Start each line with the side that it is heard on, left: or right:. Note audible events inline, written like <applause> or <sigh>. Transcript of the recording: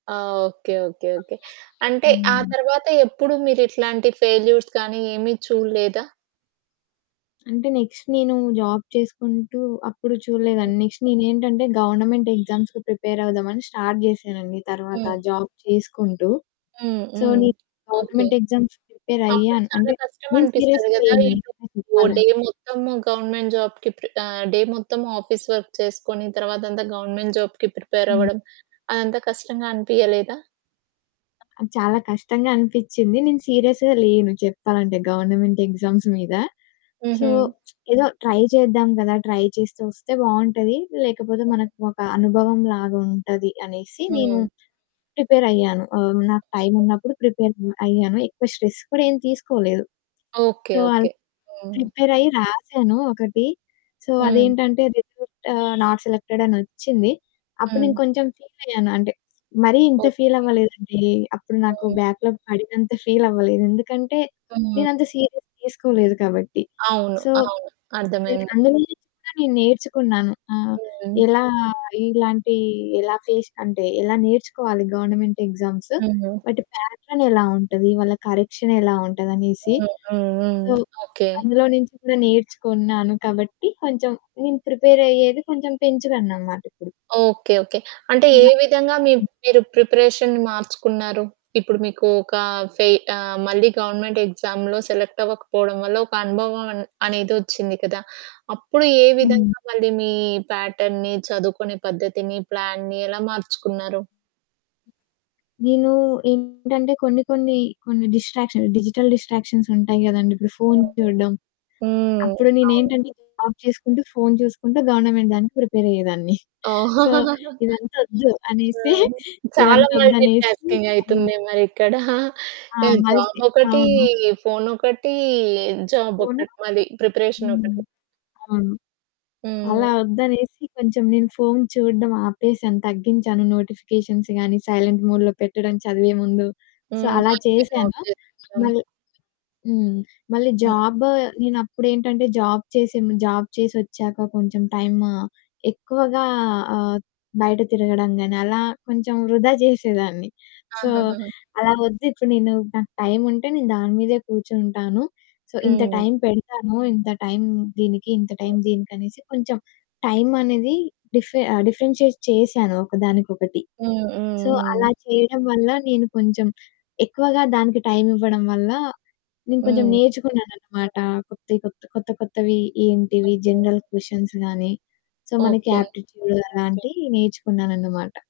right: ఆ! Okay. Okay. Okay. అంటే ఆ
left: హ్మ్.
right: తరువాత ఎప్పుడు మీరు ఇట్లాంటి ఫెయిల్యూర్స్ గాని, ఏమి చూడలేదా?
left: అంటే నెక్స్ట్ నేను జాబ్ చేసుకుంటూ అప్పుడు
right: హ్మ్.
left: చూడలేదండి. నెక్స్ట్ నేనేంటంటే గవర్నమెంట్ ఎగ్జామ్స్‌కి ప్రిపేరవుదామని స్టార్ట్ చేశానండి. తరువాత
right: హ్మ్.
left: జాబ్ చేసుకుంటూ.
right: హ్మ్.
left: సో,
right: హ్మ్.
left: నేను
right: ఓకే.
left: గవర్నమెంట్ ఎగ్జామ్స్‌కి
right: అప్పుడు
left: ప్రిపేరయ్యాను.
right: చాలా
left: అంటే నేను
right: కష్టమనిపిస్తది
left: సీరియస్‌గా
right: కదా!
left: లేను
right: ఇటు
left: నిజం
right: ఓ డే
left: చెప్పాలంటే.
right: మొత్తము గవర్నమెంట్ జాబ్‌కి ప్రిపె ఆహ్, డే మొత్తము ఆఫీస్ వర్క్ చేసుకొని తరువాతంతా గవర్నమెంట్ జాబ్‌కి
left: హ్మ్.
right: ప్రిపేరవ్వడం అదంతా కష్టంగా అనిపియలేదా?
left: ఆహ్, చాలా కష్టంగా అనిపించింది. నేను సీరియస్‌గా లేను చెప్పాలంటే గవర్నమెంట్ ఎగ్జామ్స్ మీద. సో,
right: హుహు.
left: <smacks lips> ఏదో ట్రై చేద్దాం కదా! ట్రై చేస్తే, ఒస్తే బావుంటది. లేకపోతే
right: హ్మ్.
left: మనకు ఒక అనుభవం లాగుంటది అనేసి నేను
right: హ్మ్.
left: ప్రిపేరయ్యాను. ఆహ్, నాకు
right: హ్మ్.
left: టైమున్నప్పుడు ప్రిపేరయ్యాను. ఎక్కువ స్ట్రెస్ కూడా ఏం తీసుకోలేదు.
right: ఓకే
left: సో, అల్
right: ఓకే. హ్మ్.
left: ప్రిపేరయ్యి రాసాను ఒకటి. సో,
right: హ్మ్.
left: అదేంటంటే రిజల్టు ఆహ్, నాట్ సెలెక్టెడ్ అనొచ్చింది. అప్పుడు నేను
right: హ్మ్.
left: కొంచెం ఫీలయ్యాను. అంటే <smacks lips> మరి ఇంత
right: ఓకే.
left: ఫీలవ్వలేదండి. అప్పుడు నాకు
right: హ్మ్.
left: బ్యాక్‌లాగ్ పడినంత ఫీలవ్వలేదు. ఎందుకంటే
right: హ్మ్.
left: నేనంత సీరియస్‌గా తీసుకోలేదు కాబట్టి.
right: అవును.
left: సో,
right: అవును.
left: సరే
right: అర్థమైంది.
left: అందులో నుంచి కూడా నేను నేర్చుకున్నాను. ఆహ్,
right: హ్మ్.
left: ఎలా ఇలాంటి ఎలా ఫేస్ అంటే ఎలా నేర్చుకోవాలి గవర్నమెంట్ ఎగ్జామ్సు.
right: హ్మ్.
left: వాటి ప్యాటర్న్ ఎలా ఉంటది, వాళ్ళ కరెక్షనేలా ఉంటదనేసి.
right: Hmm. Hmm. Hmm.
left: So,
right: okay.
left: అందులో నుంచి కూడా నేర్చుకున్నాను కాబట్టి కొంచెం నేను ప్రిపేరయ్యేది కొంచెం పెంచుకున్ననమాటిప్పుడు.
right: Okay okay. అంటే ఏ
left: <unintelligible>
right: విధంగా మీ
left: హ్మ్.
right: మీరు ప్రిపరేషన్‌ని మార్చుకున్నారు? ఇప్పుడు మీకు ఒక ఫే ఆహ్, మళ్ళీ గవర్నమెంట్ ఎగ్జామ్స్‌‌లో సెలెక్ట్ అవ్వకపోవడం వల్ల ఒక అనుభవం అన్ అనేదొచ్చింది కదా! అప్పుడు ఏ
left: హ్మ్.
right: విధంగా మళ్ళీ మీ ప్యాటర్న్‌ని, చదువుకునే పద్ధతిని, ప్లాన్‌ని ఎలా మార్చుకున్నారు?
left: నేను ఏంటంటే కొన్ని, కొన్ని కొన్ని డిస్ట్రాక్షన్స్, డిజిటల్ డిస్ట్రాక్షన్స్ ఉంటాయి కదండీ! ఇప్పుడు ఫోను
right: హ్మ్.
left: చూడడం.
right: హ్మ్.
left: అప్పుడు
right: అవును.
left: నేనేంటంటే జాబ్ చేసుకుంటూ, ఫోను చూసుకుంటూ గవర్నమెంట్ దానికి ప్రిపేరయ్యేదాన్ని. సో,
right: <chuckles>
left: ఇదంతా ఓద్దు
right: ఆ!
left: అనేసి <giggles>
right: చాలా
left: ఇదంతా
right: మల్టీ
left: ఓద్దనేసి హ్మ్.
right: టాస్కింగైతుంది మరిక్కడ. <chuckles>
left: ఆ!
right: ఈ
left: మల్సి
right: జాబోకటి,
left: అవును.
right: ఫోనోకటి,
left: ఫోను
right: జాబోకటి మళ్ళీ,
left: హ్మ్.
right: ప్రిపరేషనోకటి.
left: అవును.
right: హ్మ్.
left: అలా వద్దనేసి కొంచెం నేను ఫోను చూడడం ఆపేశాను, తగ్గించాను నోటిఫికేషన్స్ గాని, సైలెంట్ మోడ్‌లో పెట్టడం చదివే ముందు. సో,
right: హ్మ్.
left: అలా చేశాను.
right: <unintelligible>
left: మళ్ళీ హ్మ్. మళ్ళీ
right: హ్మ్.
left: జాబు నేనప్పుడేంటంటే జాబ్ చేసేను జాబ్ చేసొచ్చాక కొంచెం టైము ఎక్కువగా ఆహ్, బయట తిరగడం గాని అలా కొంచెం వృధా చేసేదాన్ని. సో,
right: ఆహాహాహా!
left: అలా వద్దు, ఇప్పుడు నేను నాకు టైముంటే, నేను దాని మీదే కూర్చుంటాను. సో, ఇంత
right: హ్మ్.
left: టైం పెడతాను, ఇంత టైం దీనికి, ఇంత టైం
right: హ్మ్.
left: దీనికి అనేసి కొంచెం టైమనేది డిఫ్ డిఫరెన్షియేట్ చేశాను ఒకదానికొకటి.
right: హ్మ్.
left: సో, అలా
right: హుహుహు.
left: చేయడం వల్ల నేను కొంచెం ఎక్కువగా దానికి టైమివ్వడం వల్ల నేను కొంచెం
right: హ్మ్.
left: నేర్చుకున్నానన్నమాట. కొత్తే కొత్త, కొత్త కొత్తవి ఏంటివి
right: అంతే.
left: జనరల్ క్వెషన్స్ గాని. సో, మనకి
right: ఓకే.
left: యాప్టిట్యూడ్ అలాంటివి నేర్చుకున్నానన్నమాట.